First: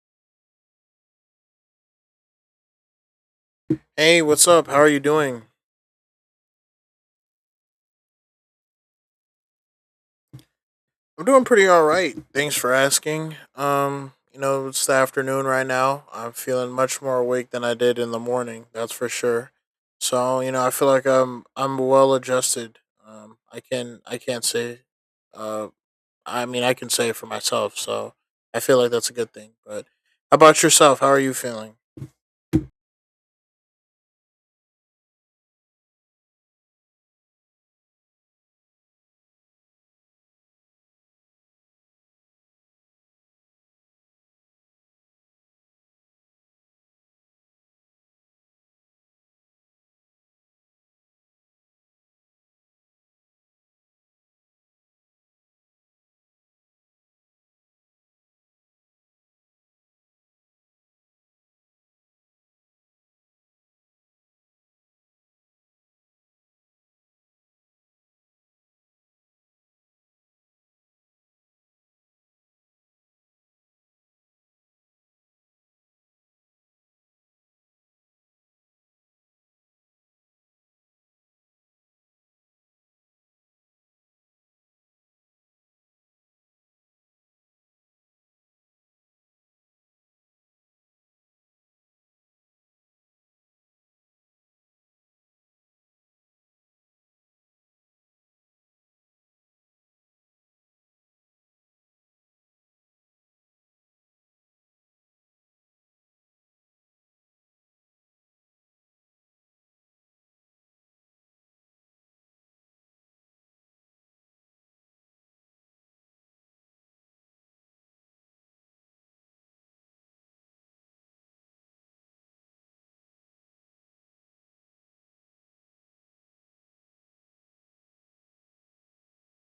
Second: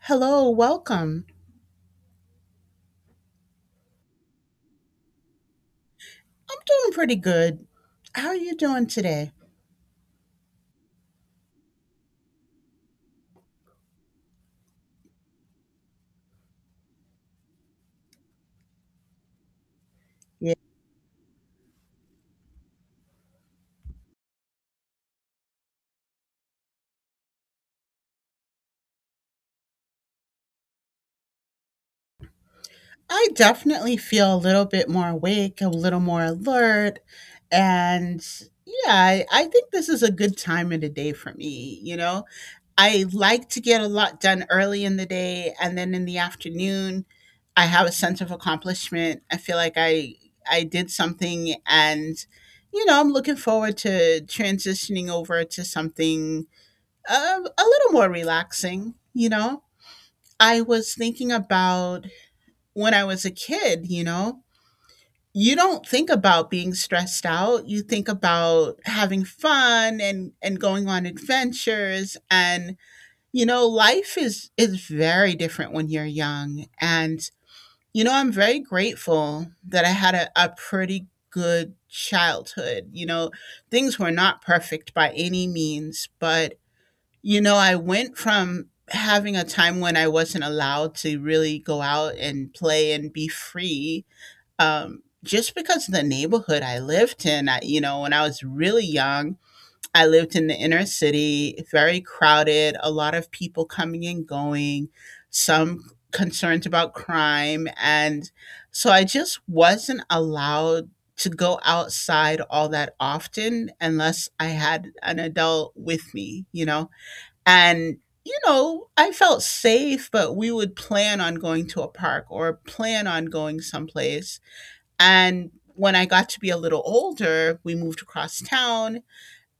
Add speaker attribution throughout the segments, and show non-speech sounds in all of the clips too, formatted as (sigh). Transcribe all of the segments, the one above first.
Speaker 1: Hello, welcome.
Speaker 2: Hey, what's up? How are you doing?
Speaker 1: I'm doing pretty good. How are you doing today?
Speaker 2: I'm doing pretty all right. Thanks for asking. You know, it's the afternoon right now. I'm feeling much more awake than I did in the morning. That's for sure. So, you
Speaker 1: Yeah.
Speaker 2: know, I feel like I'm well adjusted. I can I can't say uh I mean, I can say it for myself, so I feel like that's a good thing. But how about yourself? How are you feeling?
Speaker 1: I definitely feel a little bit more awake, a little more alert, and yeah, I think this is a good time of the day for me, you know? I like to get a lot done early in the day and then in the afternoon I have a sense of accomplishment. I feel like I did something and you know, I'm looking forward to transitioning over to something A a little more relaxing, you know? I was thinking about when I was a kid, you know? You don't think about being stressed out. You think about having fun and going on adventures and you know, life is very different when you're young and you know, I'm very grateful that I had a pretty good childhood. You know, things were not perfect by any means, but you know, I went from having a time when I wasn't allowed to really go out and play and be free, just because of the neighborhood I lived in. I, you know, when I was really young, I lived in the inner city, very crowded, a lot of people coming and going, some concerns about crime. And so I just wasn't allowed to go outside all that often unless I had an adult with me, you know? And, you know, I felt safe, but we would plan on going to a park or plan on going someplace. And when I got to be a little older, we moved across town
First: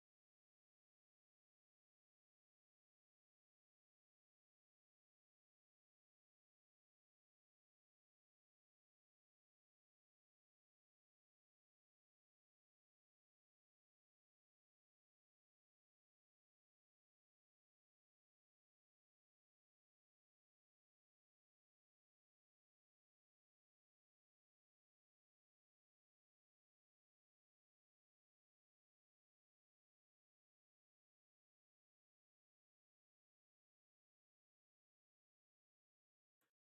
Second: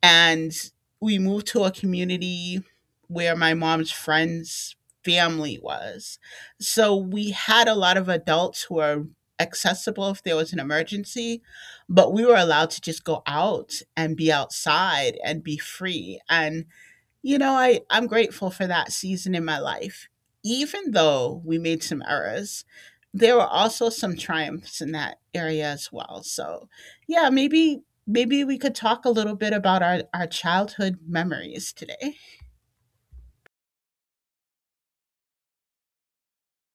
Speaker 1: and we moved to a community where my mom's friends' family was. So we had a lot of adults who were accessible if there was an emergency, but we were allowed to just go out and be outside and be free. And you know, I, I'm grateful for that season in my life. Even though we made some errors, there were also some triumphs in that area as well. So yeah, maybe we could talk a little bit about our childhood memories today.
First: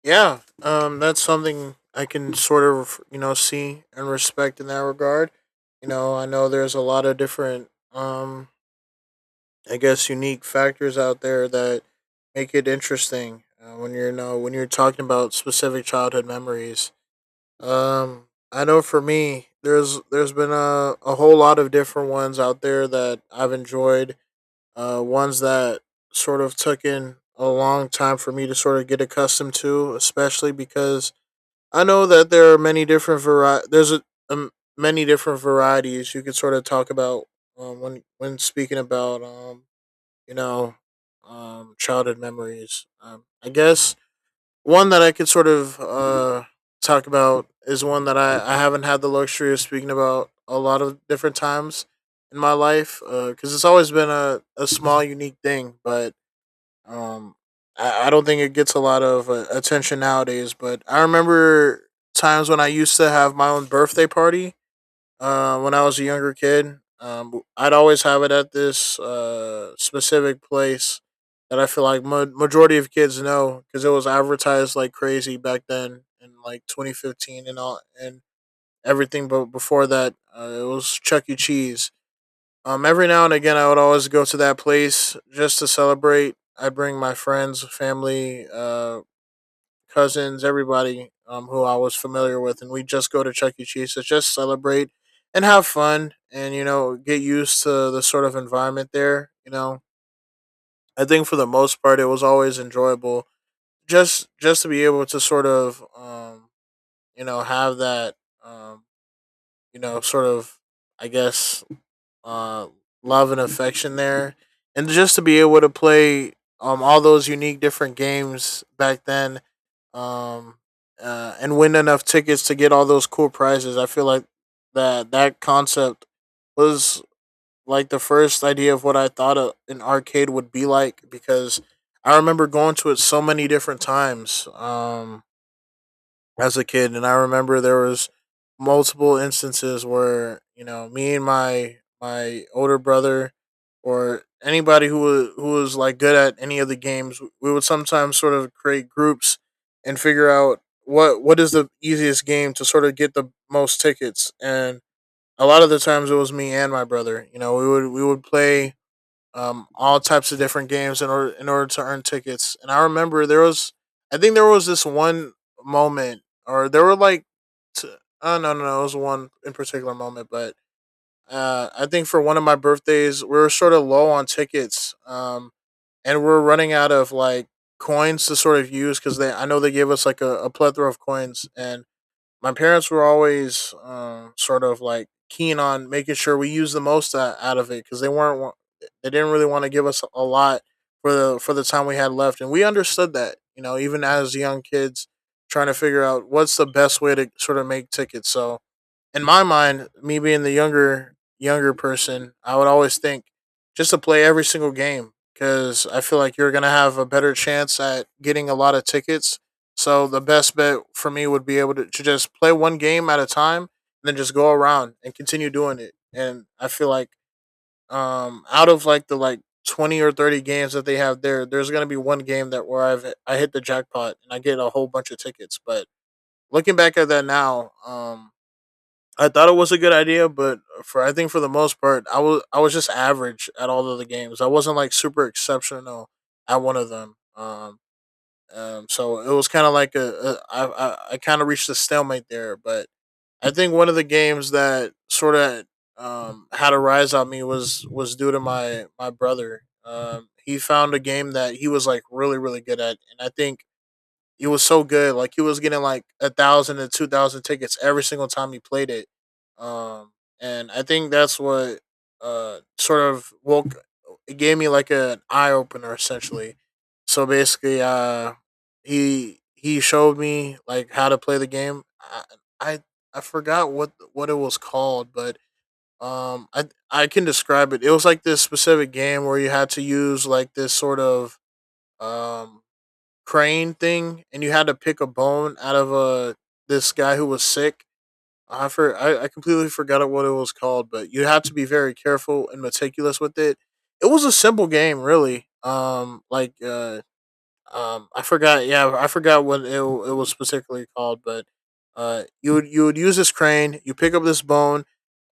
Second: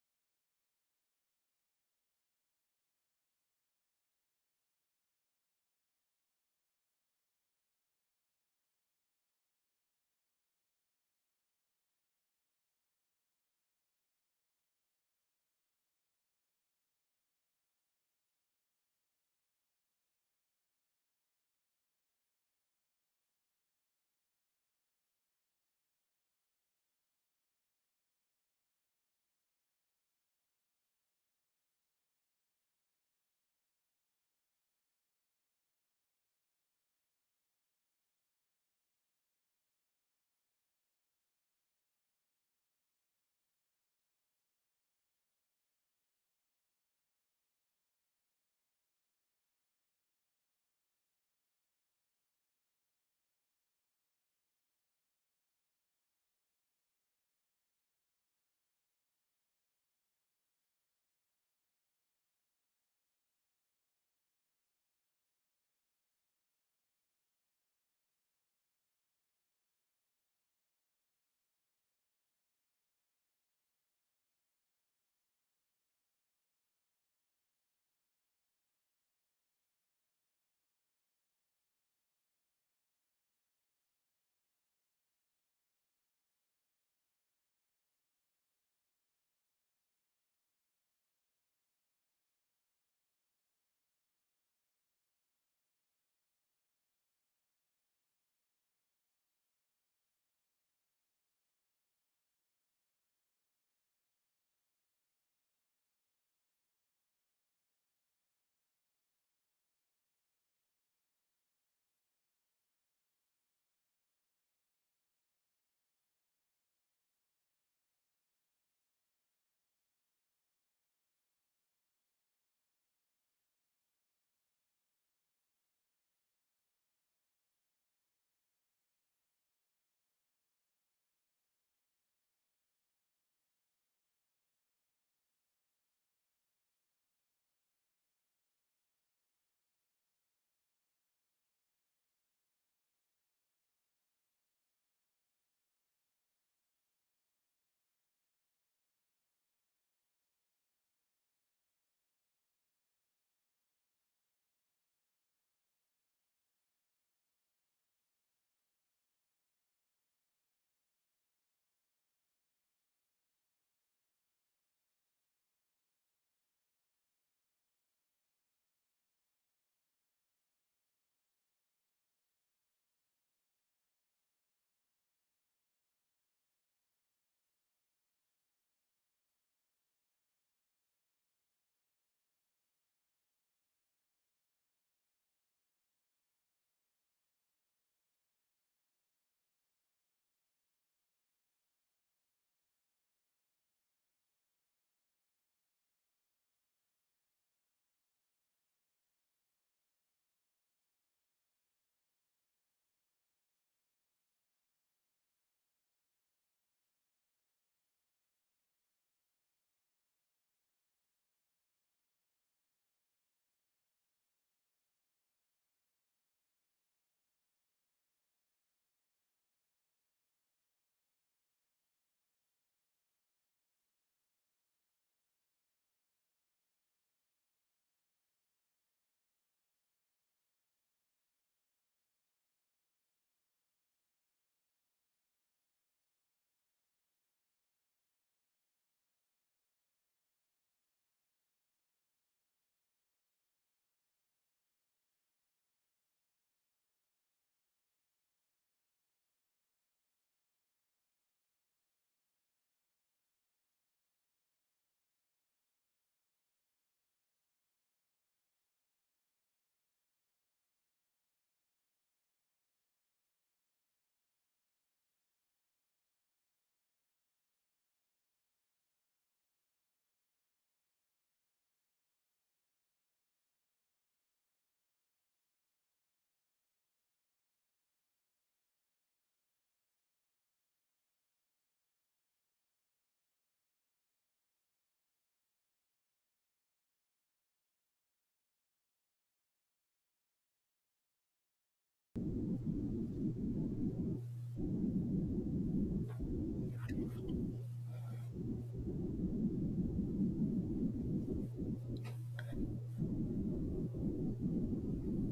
Speaker 2: Yeah, that's something I can sort of you know see and respect in that regard. You know, I know there's a lot of different, um, I guess, unique factors out there that make it interesting when you're you know when you're talking about specific childhood memories. Um, I know for me, there's been a whole lot of different ones out there that I've enjoyed. Ones that sort of took in a long time for me to sort of get accustomed to, especially because I know that there are many different There's um, many different varieties you could sort of talk about when speaking about you know childhood memories. I guess one that I could sort of talk about is one that I haven't had the luxury of speaking about a lot of different times in my life because it's always been a small unique thing, but um, I don't think it gets a lot of attention nowadays, but I remember times when I used to have my own birthday party when I was a younger kid. I'd always have it at this specific place that I feel like majority of kids know because it was advertised like crazy back then in like 2015 and all and everything. But before that, it was Chuck E. Cheese. Every now and again, I would always go to that place just to celebrate. I bring my friends, family, cousins, everybody who I was familiar with, and we just go to Chuck E. Cheese to just celebrate and have fun, and you know, get used to the sort of environment there. You know, I think for the most part, it was always enjoyable just to be able to sort of you know have that um, you know sort of I guess uh, love and affection there, and just to be able to play all those unique different games back then, um, and win enough tickets to get all those cool prizes. I feel like that concept was like the first idea of what I thought an arcade would be like because I remember going to it so many different times. As a kid, and I remember there was multiple instances where you know me and my older brother or anybody who was like good at any of the games, we would sometimes sort of create groups and figure out what is the easiest game to sort of get the most tickets. And a lot of the times it was me and my brother. You know, we would play all types of different games in order to earn tickets. And I remember there was, I think there was this one moment, or there were like, t- oh no no no, it was one in particular moment, but I think for one of my birthdays we were sort of low on tickets, and we are running out of like coins to sort of use because they I know they gave us like a plethora of coins. And my parents were always sort of like keen on making sure we use the most out of it, because they didn't really want to give us a lot for the time we had left, and we understood that you know even as young kids trying to figure out what's the best way to sort of make tickets. So in my mind, me being the younger person, I would always think just to play every single game because I feel like you're gonna have a better chance at getting a lot of tickets. So the best bet for me would be able to just play one game at a time and then just go around and continue doing it. And I feel like out of like the 20 or 30 games that they have there, there's going to be one game that where I hit the jackpot and I get a whole bunch of tickets. But looking back at that now, I thought it was a good idea, but for I think for the most part, I was just average at all of the games. I wasn't like super exceptional at one of them. So it was kind of like I kind of reached a stalemate there. But I think one of the games that sort of had a rise on me was due to my brother. He found a game that he was like really good at, and I think it was so good. Like he was getting like 1,000 to 2,000 tickets every single time he played it. Um, and I think that's what sort of woke it gave me like an eye opener essentially. So basically, he showed me like how to play the game. I, I forgot what it was called, but um, I I can describe it. It was like this specific game where you had to use like this sort of um crane thing, and you had to pick a bone out of a this guy who was sick. I completely forgot what it was called, but you had to be very careful and meticulous with it. It was a simple game, really. I forgot. Yeah, I forgot what it was specifically called, but you would use this crane. You pick up this bone,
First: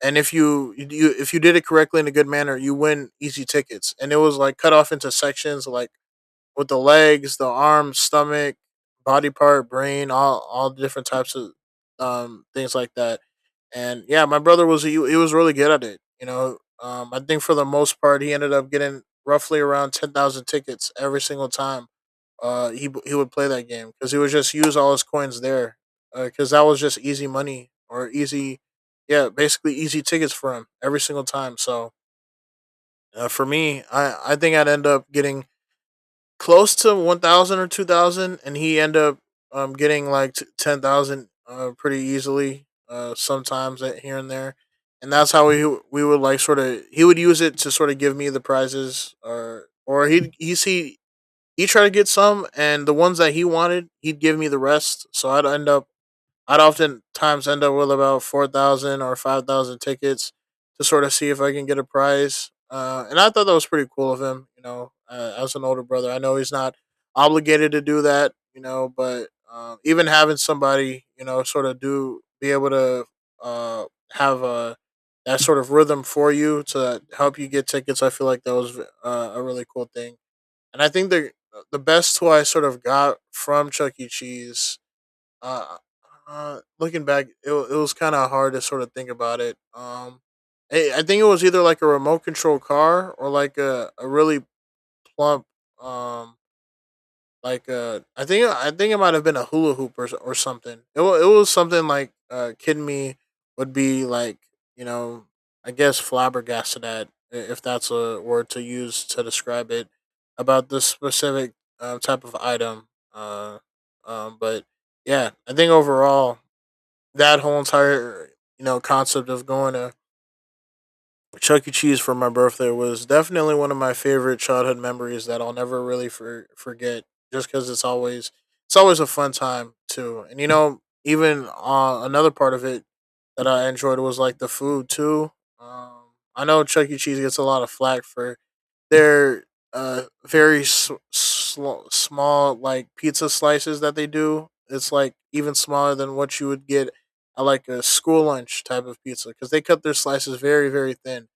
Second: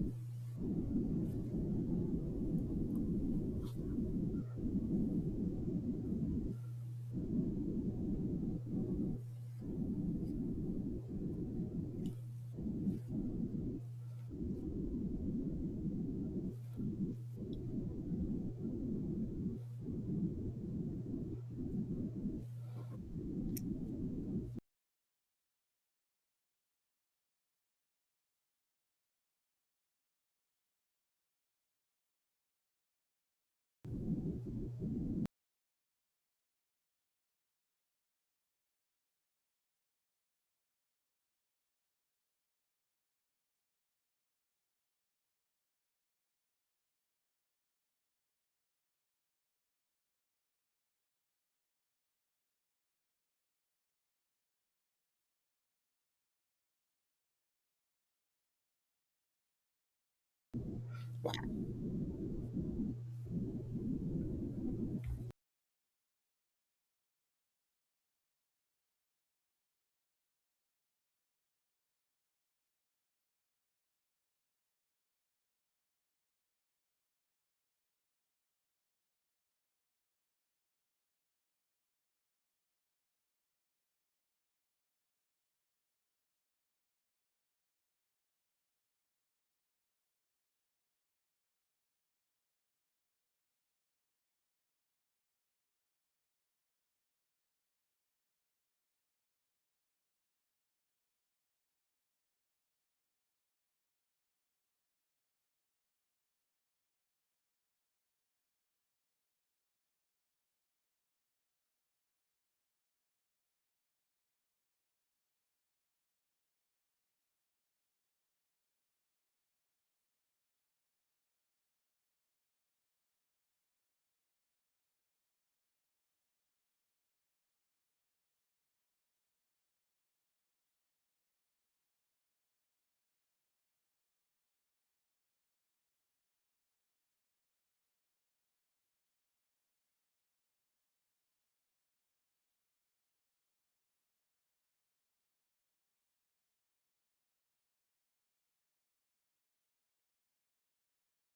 Speaker 2: and if you did it correctly in a good manner, you win easy tickets. And it was like cut off into sections, like with the legs, the arms, stomach, body part, brain, all different types of things like that. And yeah, my brother was he was really good at it. You know, I think for the most part, he ended up getting roughly around 10,000 tickets every single time. He would play that game because he would just use all his coins there, because that was just easy money or easy, yeah, basically easy tickets for him every single time. So for me, I think I'd end up getting close to 1,000 or 2,000, and he ended up getting like 10,000 pretty easily sometimes here and there. And that's how we would like sort of he would use it to sort of give me the prizes. Or he'd he tried to get some, and the ones that he wanted, he'd give me the rest, so I'd oftentimes end up with about 4,000 or 5,000 tickets to sort of see if I can get a prize. And I thought that was pretty cool of him. You know, as an older brother, I know he's not obligated to do that. You know, but even having somebody, you know, sort of do be able to uh, have a that sort of rhythm for you to help you get tickets, I feel like that was a really cool thing. And I think the best tool I sort of got from Chuck E. Cheese, uh, looking back, it was kind of hard to sort of think about it. I think it was either like a remote control car or like a really plump, um, I think it might have been a hula hoop or something. It was something like kid me would be like you know I guess flabbergasted at if that's a word to use to describe it about this specific type of item. Uh, but yeah, I think overall that whole entire you know concept of going to Chuck E. Cheese for my birthday was definitely one of my favorite childhood memories that I'll never really forget. Just because it's always a fun time too, and you know even another part of it that I enjoyed was like the food too. Um, I know Chuck E. Cheese gets a lot of flack for they're very small like pizza slices that they do. It's like even smaller than what you would get at like a school lunch type of pizza because they cut their slices very very thin,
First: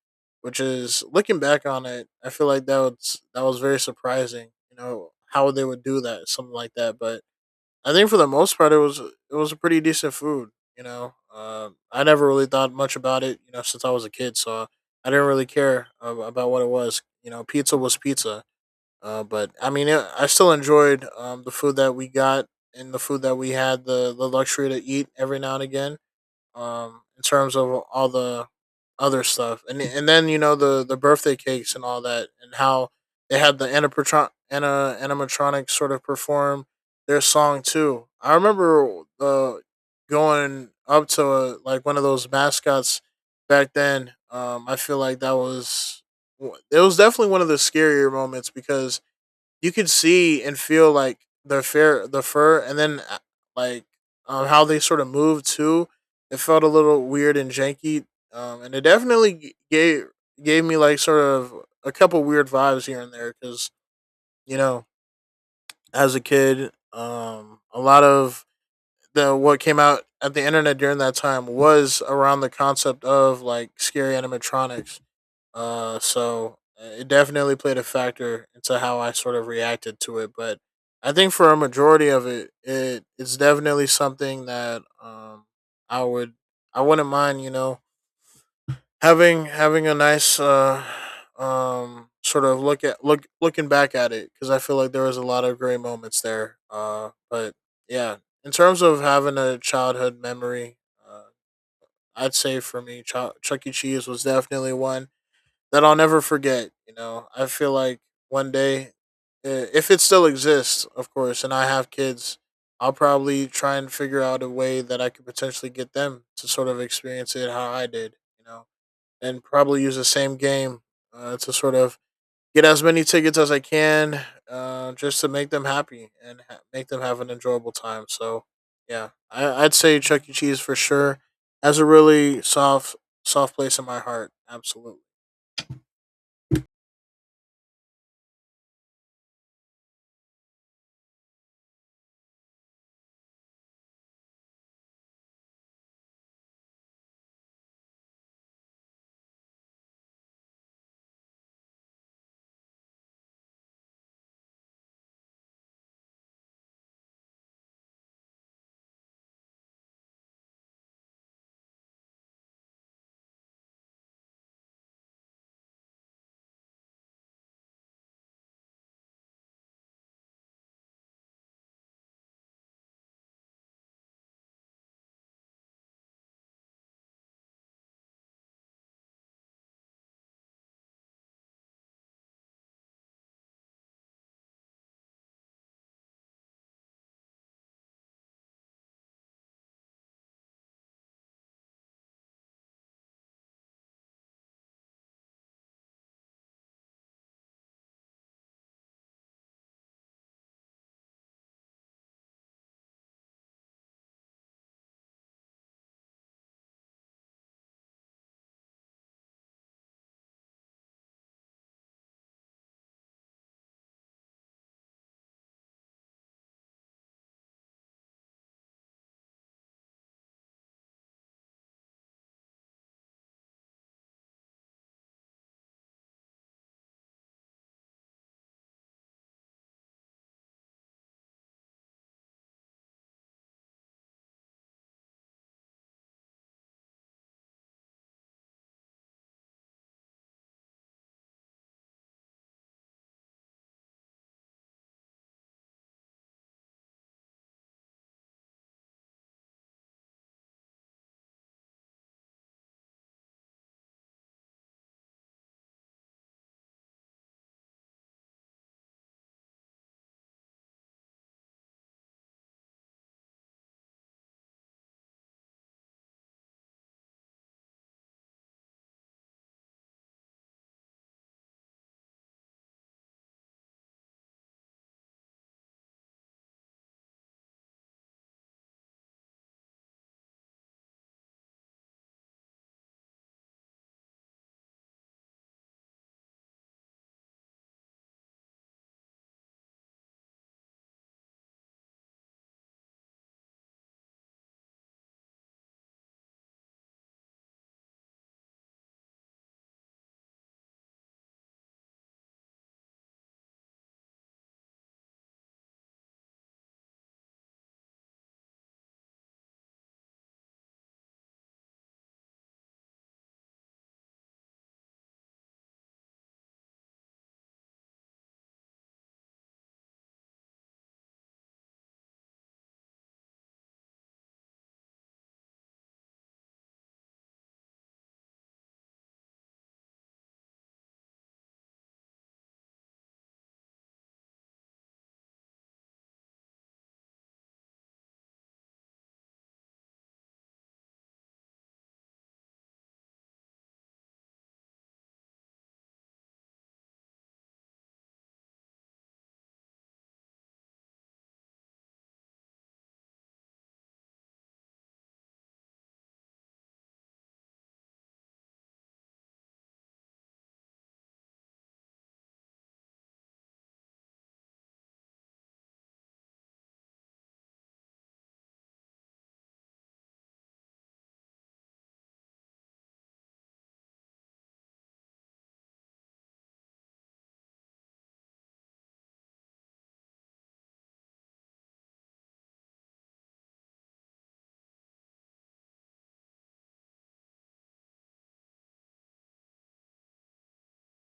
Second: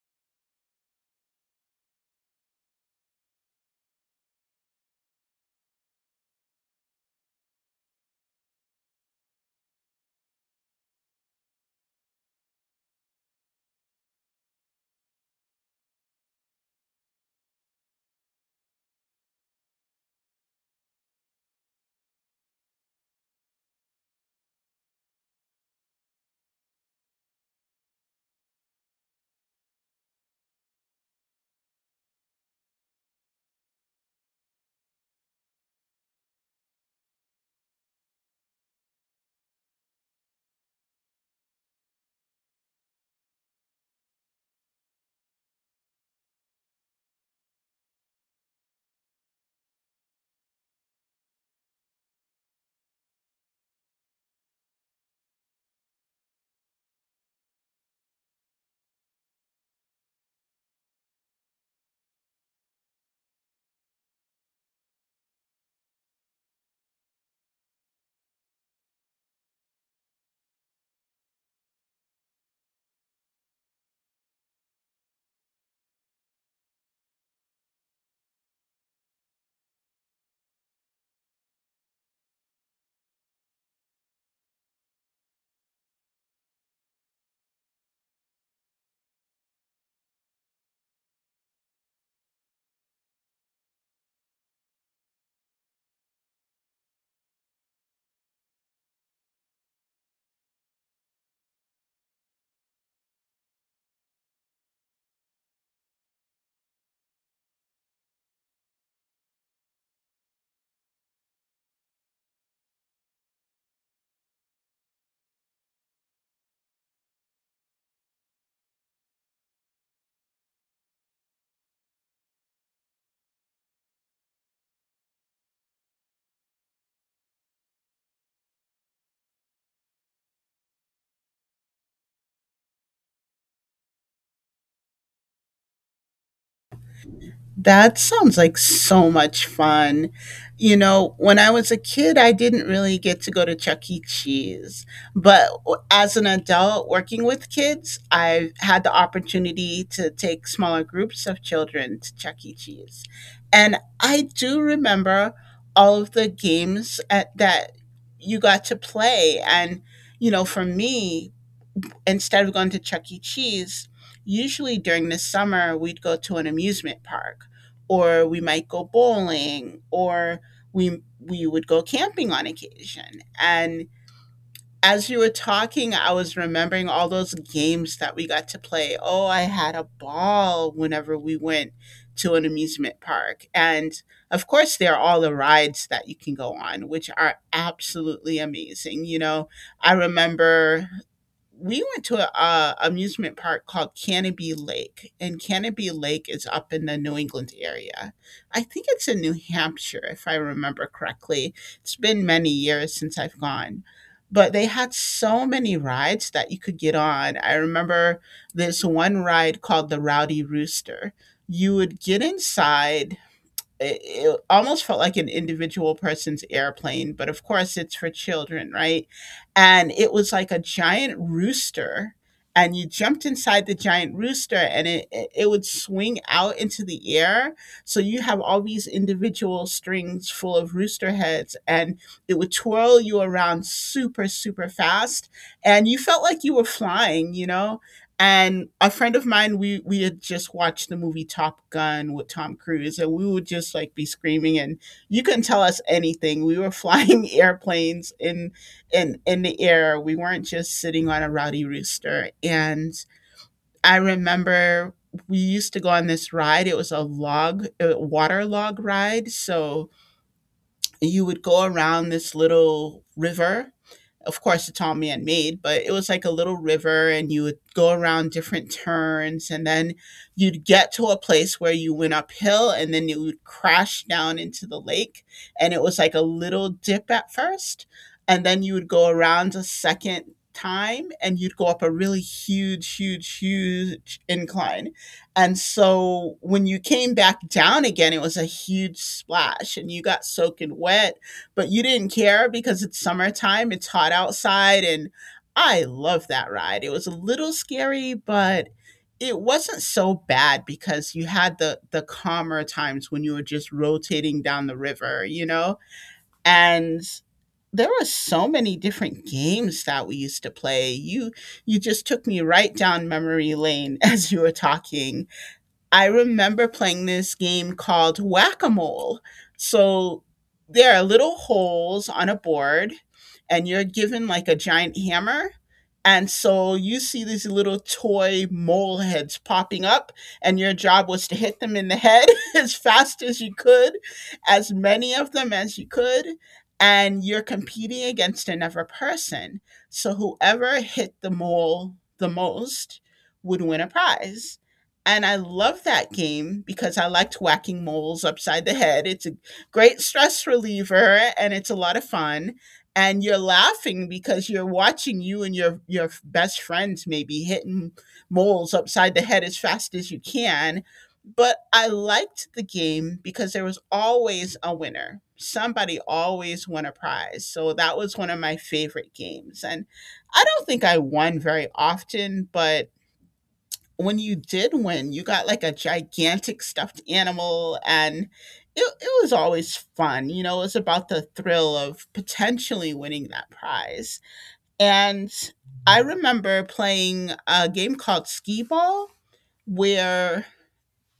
Speaker 2: which is looking back on it, I feel like that was very surprising. You know how they would do that, something like that, but I think for the most part, it was a pretty decent food. I never really thought much about it. You know, since I was a kid, so I didn't really care about what it was. You know, pizza was pizza. But I mean, I still enjoyed the food that we got and the food that we had the luxury to eat every now and again in terms of all the other stuff and then you know the birthday cakes and all that, and how they had the animatron- ana animatronic sort of perform their song too. I remember going up to like one of those mascots back then. I feel like that was it was definitely one of the scarier moments because you could see and feel like the fur, and then like how they sort of moved too. It felt a little weird and janky, and it definitely gave gave me like sort of a couple weird vibes here and there because you know, as a kid, a lot of the what came out at the internet during that time was around the concept of like scary animatronics. It definitely played a factor into how I sort of reacted to it. But I think for a majority of it, it's definitely something that I would I wouldn't mind you know having a nice sort of looking back at it, because I feel like there was a lot of great moments there. But yeah, in terms of having a childhood memory, uh, I'd say for me, Chuck E. Cheese was definitely one that I'll never forget. You know, I feel like one day, if it still exists, of course, and I have kids, I'll probably try and figure out a way that I could potentially get them to sort of experience it how I did, you know, and probably use the same game to sort of get as many tickets as I can, just to make them happy and make them have an enjoyable time. So, yeah, I'd say Chuck E. Cheese for sure has a really soft place in my heart. Absolutely.
Speaker 1: That sounds like so much fun. You know, when I was a kid, I didn't really get to go to Chuck E. Cheese. But as an adult working with kids, I've had the opportunity to take smaller groups of children to Chuck E. Cheese. And I do remember all of the games at, that you got to play. And, you know, for me, instead of going to Chuck E. Cheese, usually during the summer, we'd go to an amusement park or we might go bowling or we would go camping on occasion. And as you were talking, I was remembering all those games that we got to play. Oh, I had a ball whenever we went to an amusement park. And of course, there are all the rides that you can go on, which are absolutely amazing. You know, I remember we went to a amusement park called Canopy Lake, and Canopy Lake is up in the New England area. I think it's in New Hampshire, if I remember correctly. It's been many years since I've gone, but they had so many rides that you could get on. I remember this one ride called the Rowdy Rooster. You would get inside it, it almost felt like an individual person's airplane, but of course it's for children, right? And it was like a giant rooster, and you jumped inside the giant rooster, and it would swing out into the air. So you have all these individual strings full of rooster heads, and it would twirl you around super super fast, and you felt like you were flying, you know, and a friend of mine, we had just watched the movie Top Gun with Tom Cruise, and we would just like be screaming, and you couldn't tell us anything. We were flying (laughs) airplanes in in the air. We weren't just sitting on a Rowdy Rooster. And I remember we used to go on this ride. It was a log, a water log ride. So you would go around this little river, of course it's all man made, but it was like a little river and you would go around different turns and then you'd get to a place where you went uphill and then you would crash down into the lake, and it was like a little dip at first, and then you would go around a second time and you'd go up a really huge huge huge incline, and so when you came back down again it was a huge splash and you got soaking wet. But you didn't care because it's summertime, it's hot outside, and I love that ride. It was a little scary, but it wasn't so bad because you had the calmer times when you were just rotating down the river, you know? And there were so many different games that we used to play. You just took me right down memory lane (laughs) as you were talking. I remember playing this game called Whack a Mole. So there are little holes on a board, and you're given like a giant hammer. And so you see these little toy mole heads popping up, and your job was to hit them in the head (laughs) as fast as you could, as many of them as you could. And you're competing against another person. So whoever hit the mole the most would win a prize. And I love that game because I liked whacking moles upside the head. It's a great stress reliever and it's a lot of fun. And you're laughing because you're watching you and your best friends maybe hitting moles upside the head as fast as you can. But I liked the game because there was always a winner. Somebody always won a prize. So that was one of my favorite games. And I don't think I won very often, but when you did win, you got like a gigantic stuffed animal, and it was always fun. You know, it was about the thrill of potentially winning that prize. And I remember playing a game called Skee Ball where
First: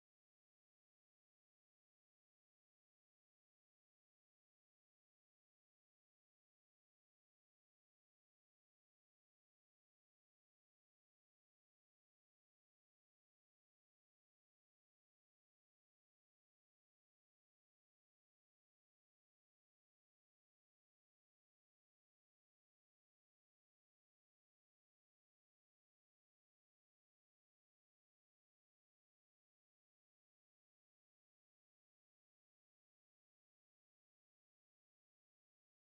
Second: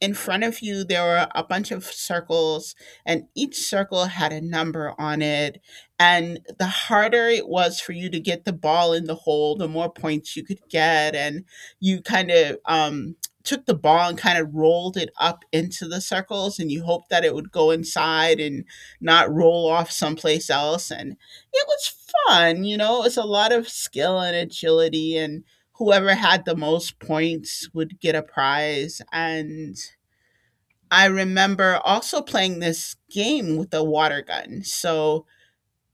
Speaker 1: in front of you there were a bunch of circles and each circle had a number on it and the harder it was for you to get the ball in the hole the more points you could get, and you kind of took the ball and kind of rolled it up into the circles and you hoped that it would go inside and not roll off someplace else, and it was fun, you know, it was a lot of skill and agility, and whoever had the most points would get a prize. And I remember also playing this game with a water gun. So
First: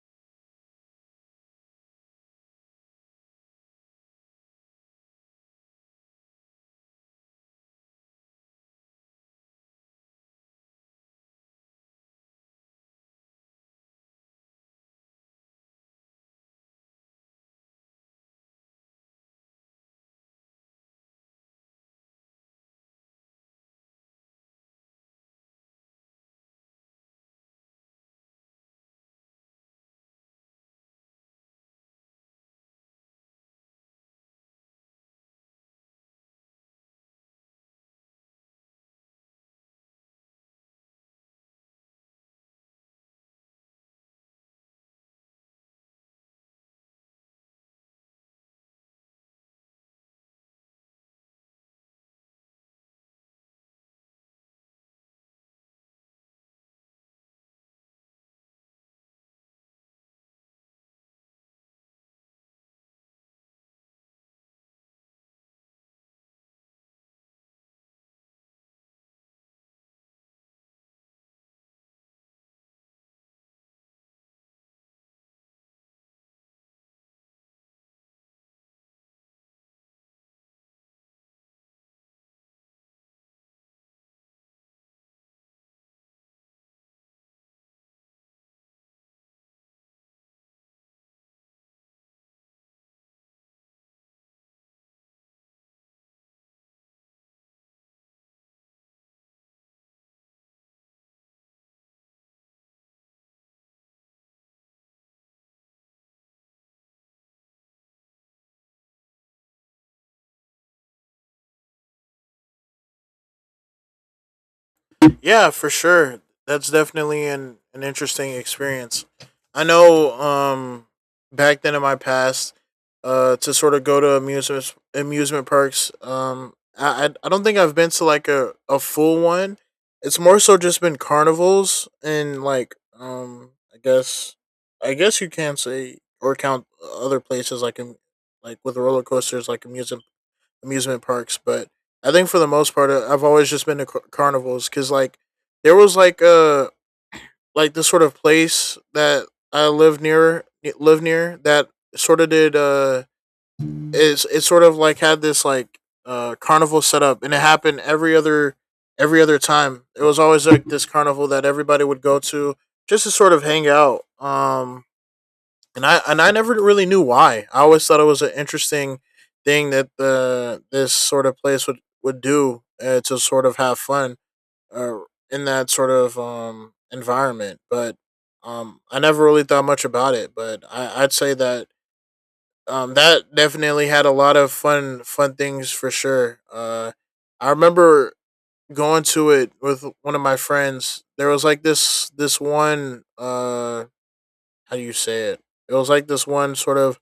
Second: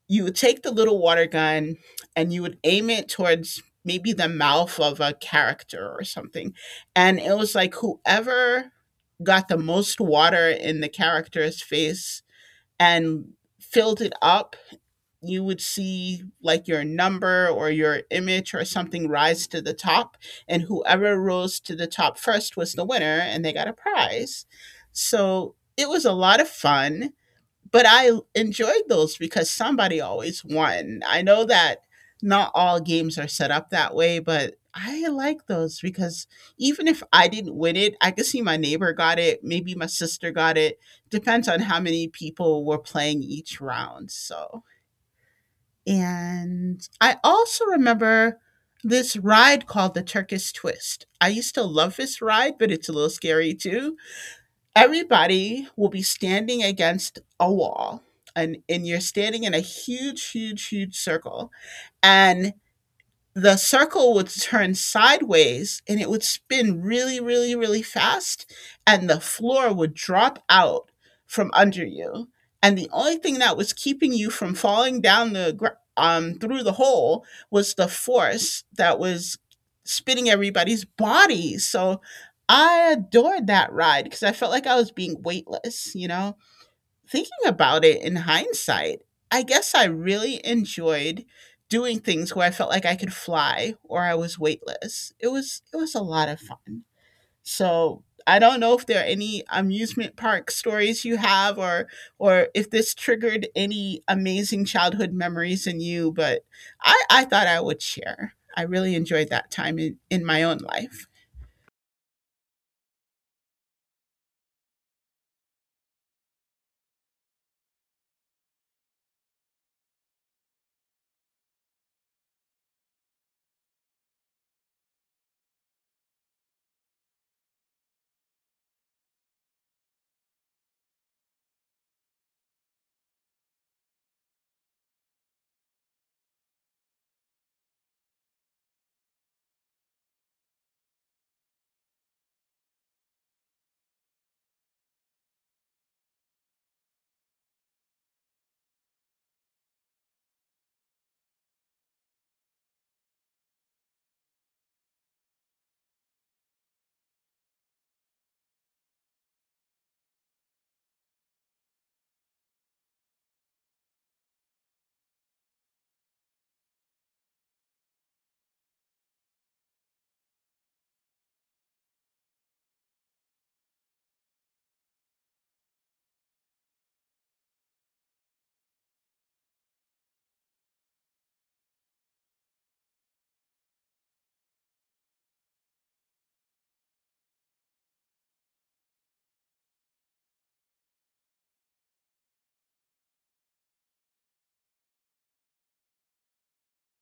Speaker 1: you would take the little water gun and you would aim it towards maybe the mouth of a character or something. And it was like whoever got the most water in the character's face and filled it up, you would see like your number or your image or something rise to the top, and whoever rose to the top first was the winner and they got a prize. So it was a lot of fun, but I enjoyed those because somebody always won. I know that not all games are set up that way, but I like those because even if I didn't win it I could see my neighbor got it, maybe my sister got it, depends on how many people were playing each round. So, and I also remember this ride called the Turkish Twist. I used to love this ride, but it's a little scary too. Everybody will be standing against a wall, and you're standing in a huge, huge, huge circle. And the circle would turn sideways and it would spin really, really, really fast, and the floor would drop out from under you. And the only thing that was keeping you from falling down the through the hole was the force that was spinning everybody's bodies. So I adored that ride because I felt like I was being weightless, you know. Thinking about it in hindsight, I guess I really enjoyed doing things where I felt like I could fly or I was weightless. It was a lot of fun. So I don't know if there are any amusement park stories you have, or if this triggered any amazing childhood memories in you, but I thought I would share. I really enjoyed that time in my own life.
Speaker 2: Yeah, for sure. That's definitely an interesting experience. I know back then in my past, uh, to sort of go to amusement parks, I don't think I've been to like a full one. It's more so just been carnivals and like I guess you can say or count other places like in like with roller coasters, like amusement parks. But I think for the most part, I've always just been to carnivals because like there was like this sort of place that I lived near that sort of did it sort of like had this like carnival set up, and it happened every other time. It was always like this carnival that everybody would go to just to sort of hang out. And I never really knew why. I always thought it was an interesting thing that the this sort of place would do, to sort of have fun, uh, in that sort of environment. But I never really thought much about it. But I'd say that that definitely had a lot of fun things for sure. I remember going to it with one of my friends. There was like this one how do you say it? It was like this one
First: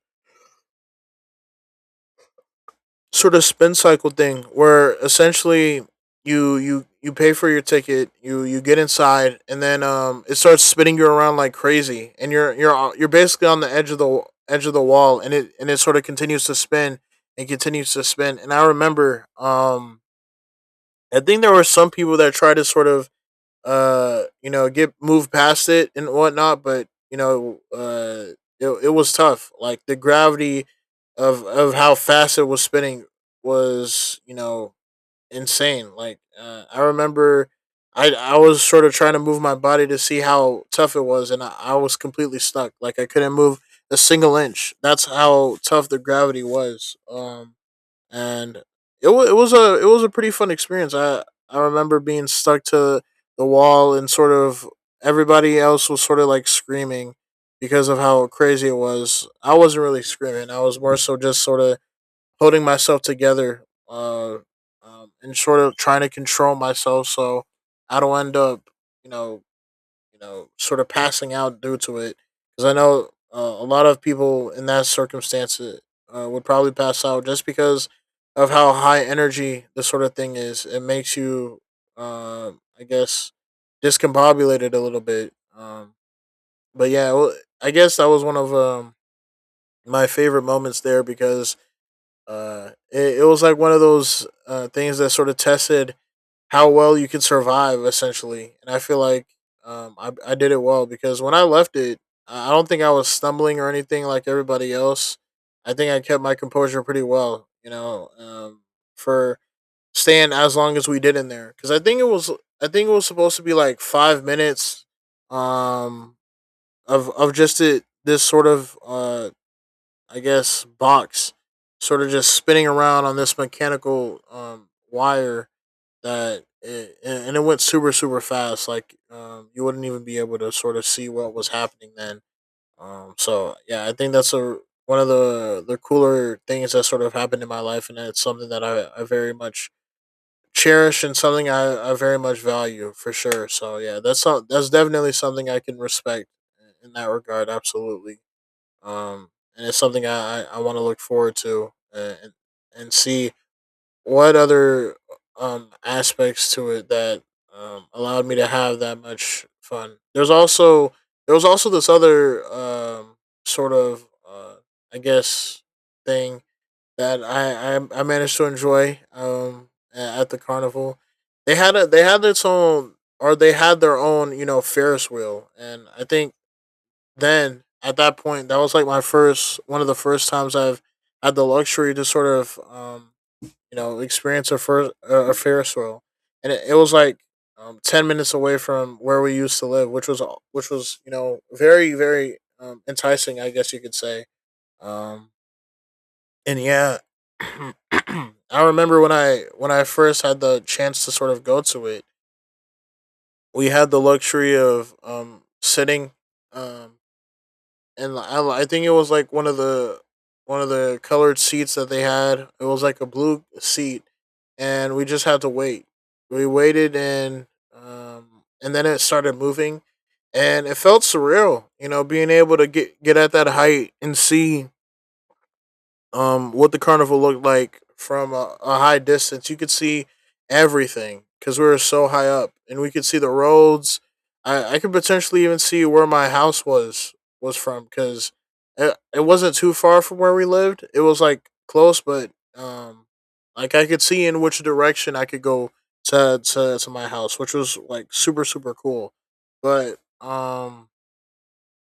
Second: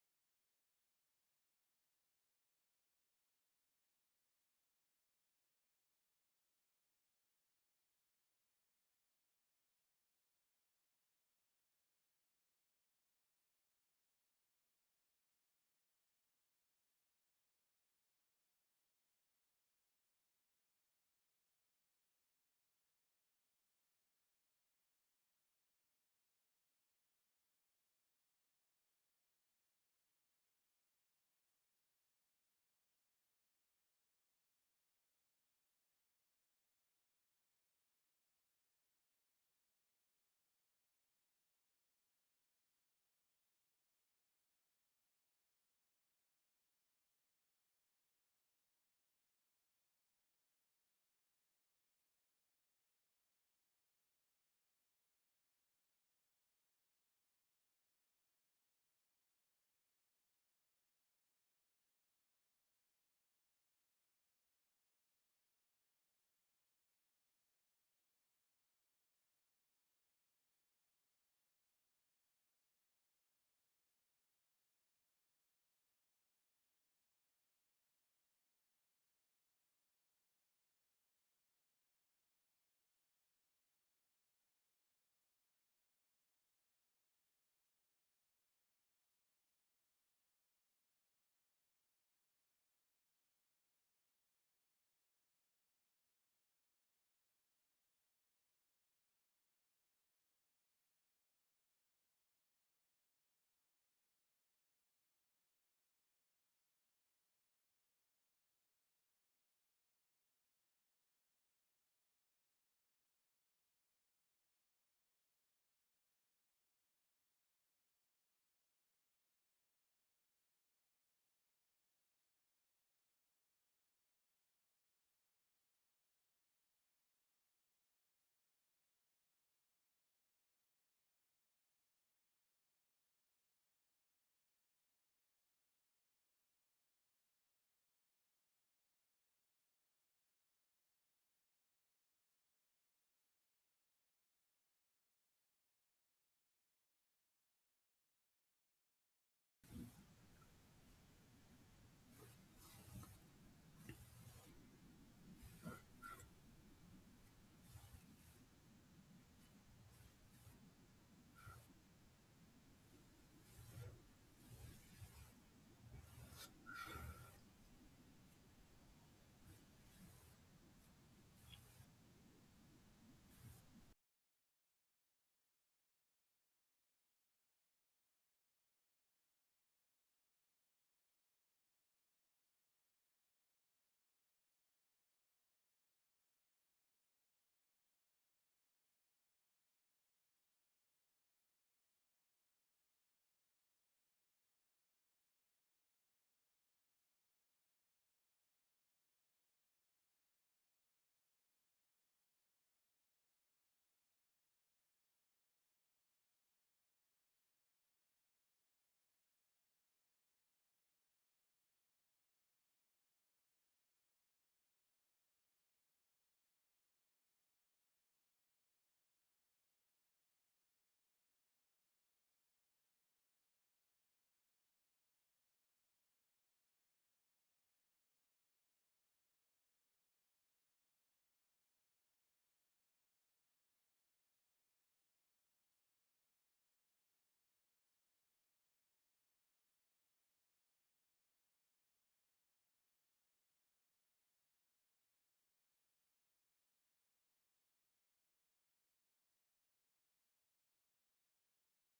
Speaker 2: sort of spin cycle thing where essentially you pay for your ticket, you get inside, and then it starts spinning you around like crazy, and you're basically on the edge of the edge of the wall, and it sort of continues to spin. And I remember I think there were some people that tried to sort of you know, get moved past it and whatnot. But you know, it it was tough. Like the gravity of how fast it was spinning was, you know, insane. Like I remember, I was sort of trying to move my body to see how tough it was, and I was completely stuck. Like I couldn't move a single inch. That's how tough the gravity was. And it was a pretty fun experience. I remember being stuck to the wall, and sort of everybody else was sort of like screaming because of how crazy it was. I wasn't really screaming. I was more so just sort of holding myself together, and sort of trying to control myself so I don't end up, you know, you know, sort of passing out due to it. Because I know a lot of people in that circumstance would probably pass out just because of how high energy this sort of thing is. It makes you, I guess, discombobulated a little bit. But yeah, well, I guess that was one of my favorite moments there because it was like one of those things that sort of tested how well you can survive essentially. And I feel like I did it well because when I left it, I don't think I was stumbling or anything like everybody else. I think I kept my composure pretty well, you know, for staying as long as we did in there, because I think it was supposed to be like 5 minutes, um, of just it this sort of I guess box sort of just spinning around on this mechanical wire that and it went super super fast, like you wouldn't even be able to sort of see what was happening then. Um, so yeah, I think that's a one of the cooler things that sort of happened in my life, and it's something that I very much cherish, and something I very much value for sure. So yeah, that's that's definitely something I can respect in that regard. Absolutely. Um, and it's something I want to look forward to, and see what other aspects to it that allowed me to have that much fun. There was also this other sort of I guess thing that I managed to enjoy at the carnival. They had a they had its own or they had their own, you know, Ferris wheel. And I think then at that point, that was like my first one of the first times I've had the luxury to sort of um, you know, experience a Ferris wheel, and it was like 10 minutes away from where we used to live, which was you know very very enticing, I guess you could say. Um, and yeah, (clears throat) I remember when I first had the chance to sort of go to it, we had the luxury of sitting um, and I think it was like one of the colored seats that they had. It was like a blue seat, and we just had to wait. We waited, um, and then it started moving, and it felt surreal. You know, being able to get at that height and see what the carnival looked like from a high distance. You could see everything because we were so high up, and we could see the roads. I could potentially even see where my house was from because it wasn't too far from where we lived. It was like close, but like I could see in which direction I could go to my house, which was like super super cool. But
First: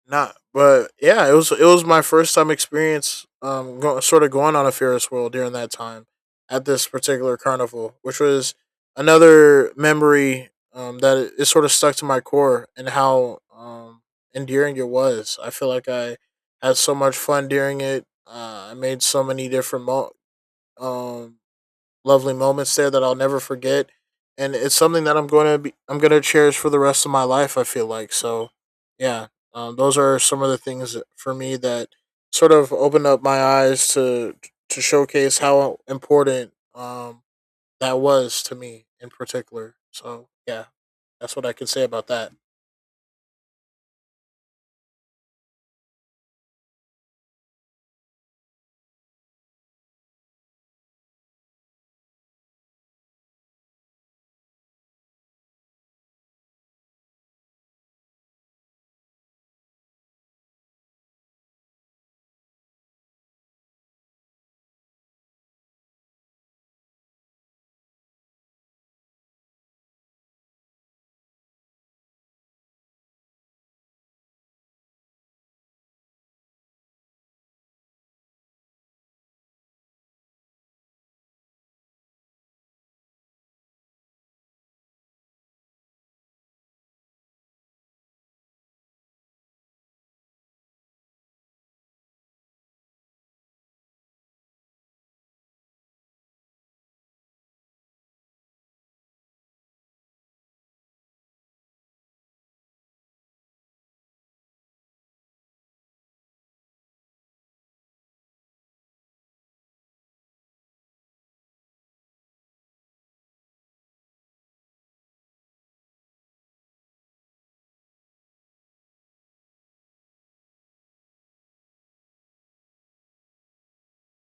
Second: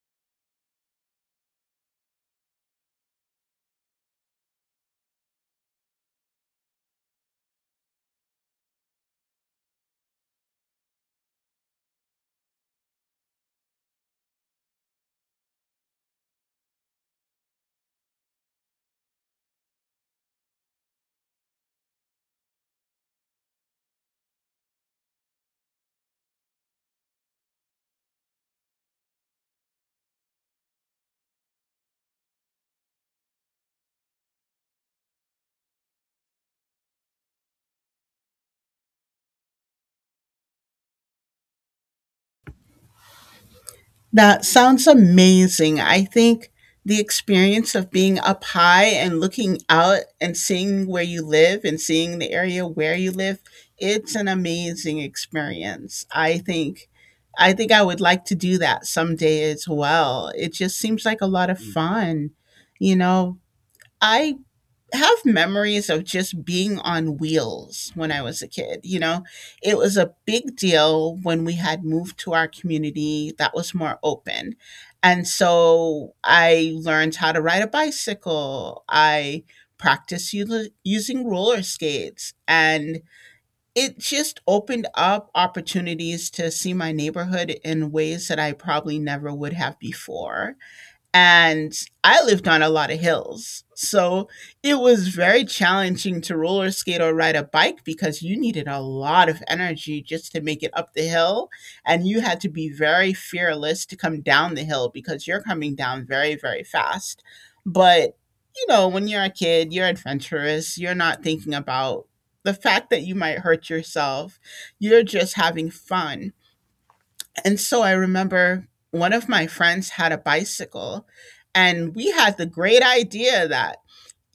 Speaker 2: not, but yeah, it was my first time experience, sort of going on a Ferris wheel during that time at this particular carnival, which was another memory that it sort of stuck to my core, and how endearing it was. I feel like I had so much fun during it. I made so many different um, lovely moments there that I'll never forget, and it's something that I'm going to cherish for the rest of my life, I feel like. So, yeah. Those are some of the things that- for me that sort of opened up my eyes to showcase how important that was to me in particular. So yeah, that's what I can say about that.
Speaker 1: That sounds amazing. I think the experience of being up high and looking out and seeing where you live and seeing the area where you live, it's an amazing experience. I think I would like to do that someday as well. It just seems like a lot of fun. You know, I have memories of just being on wheels when I was a kid. You know, it was a big deal when we had moved to our community that was more open. And so I learned how to ride a bicycle. I practiced using roller skates. And it just opened up opportunities to see my neighborhood in ways that I probably never would have before. And I lived on a lot of hills. So it was very challenging to roller skate or ride a bike because you needed a lot of energy just to make it up the hill. And you had to be very fearless to come down the hill because you're coming down very, very fast. But, you know, when you're a kid, you're adventurous, you're not thinking about the fact that you might hurt yourself, you're just having fun. And so I remember one of my friends had a bicycle, and we had the great idea that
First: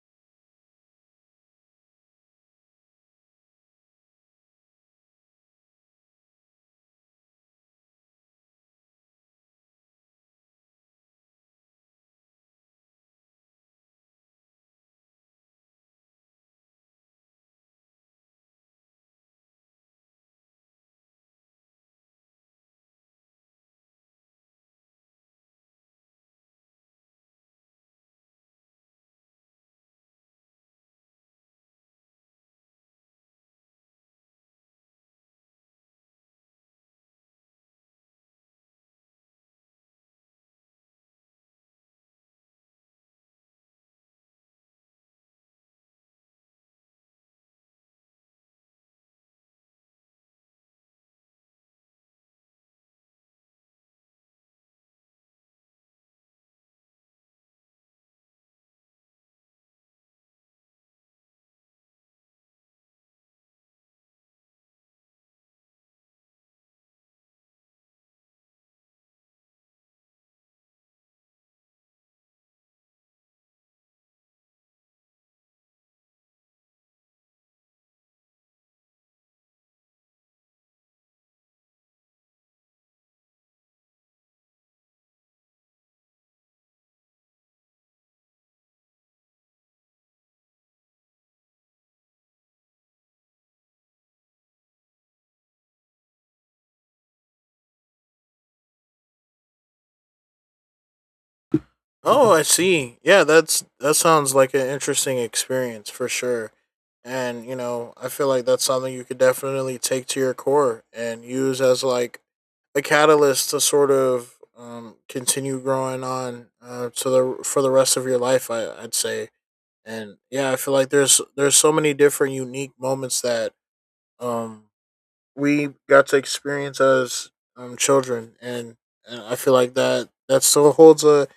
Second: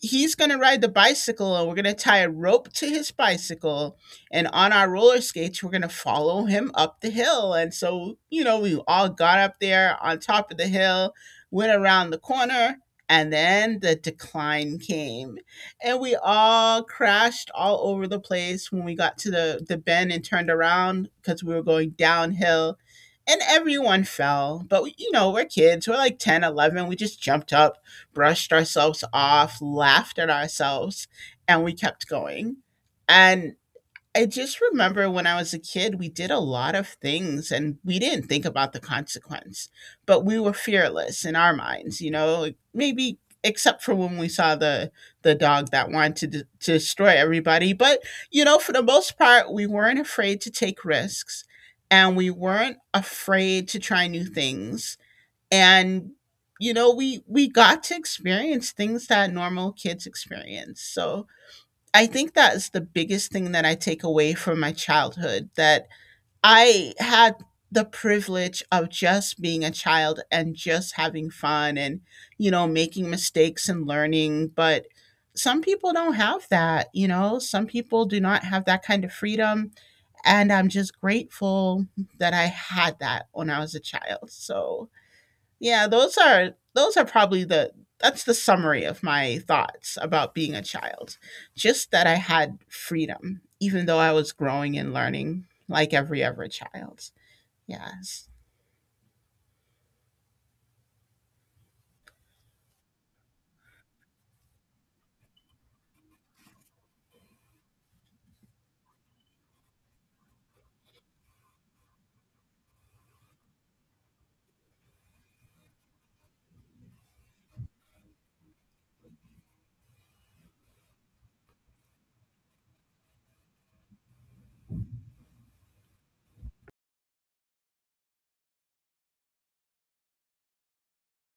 Speaker 1: he's going to ride the bicycle and we're going to tie a rope to his bicycle, and on our roller skates we're going to follow him up the hill. And so, you know, we all got up there on top of the hill, went around the corner, and then the decline came, and we all crashed all over the place when we got to the bend and turned around because we were going downhill, and everyone fell. But we, we're kids, we're like 10, 11. We just jumped up, brushed ourselves off, laughed at ourselves, and we kept going. And I just remember when I was a kid, we did a lot of things and we didn't think about the consequence, but we were fearless in our minds, you know, like, maybe except for when we saw the dog that wanted to, to destroy everybody. But you know, for the most part, we weren't afraid to take risks, and we weren't afraid to try new things, and you know, we got to experience things that normal kids experience. So I think that's the biggest thing that I take away from my childhood, that I had the privilege of just being a child and just having fun and you know making mistakes and learning. But some people don't have that, you know, some people do not have that kind of freedom, and I'm just grateful that I had that when I was a child. So yeah, those are, those are probably the, that's the summary of my thoughts about being a child. Just that I had freedom, even though I was growing and learning like every other child. Yes.
Speaker 2: Oh, I see. Yeah, that's that sounds like an interesting experience for sure. And you know, I feel like that's something you could definitely take to your core and use as like a catalyst to sort of continue growing on, to the for the rest of your life, I I'd say. And yeah, I feel like there's so many different unique moments that um we got to experience as children, and I feel like that still holds a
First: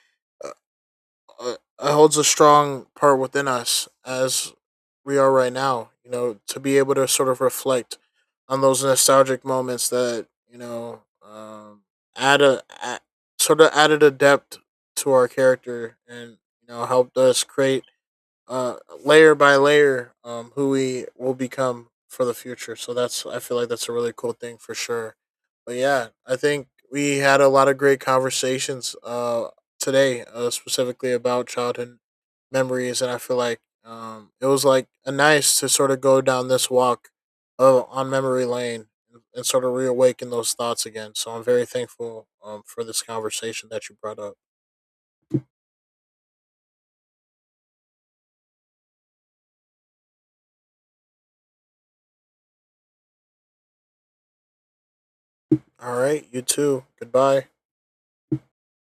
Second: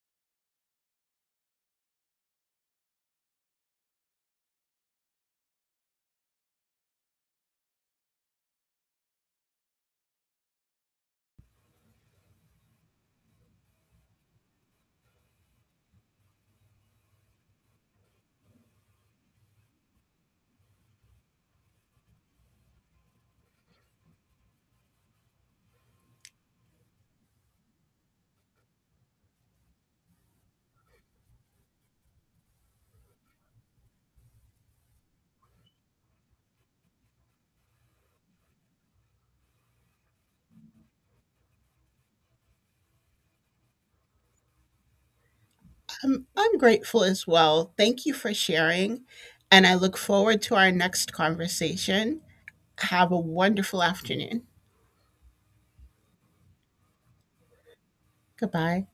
Speaker 2: holds a strong part within us as we are right now. You know, to be able to sort of reflect on those nostalgic moments that you know um, a sort of added a depth to our character, and you know, helped us create uh, layer by layer who we will become for the future. So that's I feel like that's a really cool thing for sure. But yeah, I think we had a lot of great conversations today, specifically about childhood memories, and I feel like it was like a nice to sort of go down this walk on memory lane, and sort of reawaken those thoughts again. So I'm very thankful for this conversation that you brought up.
Speaker 1: I'm grateful as well. Thank you for sharing. And I look forward to our next conversation. Have a wonderful afternoon.
Speaker 2: All right, you too. Goodbye.
Speaker 1: Goodbye.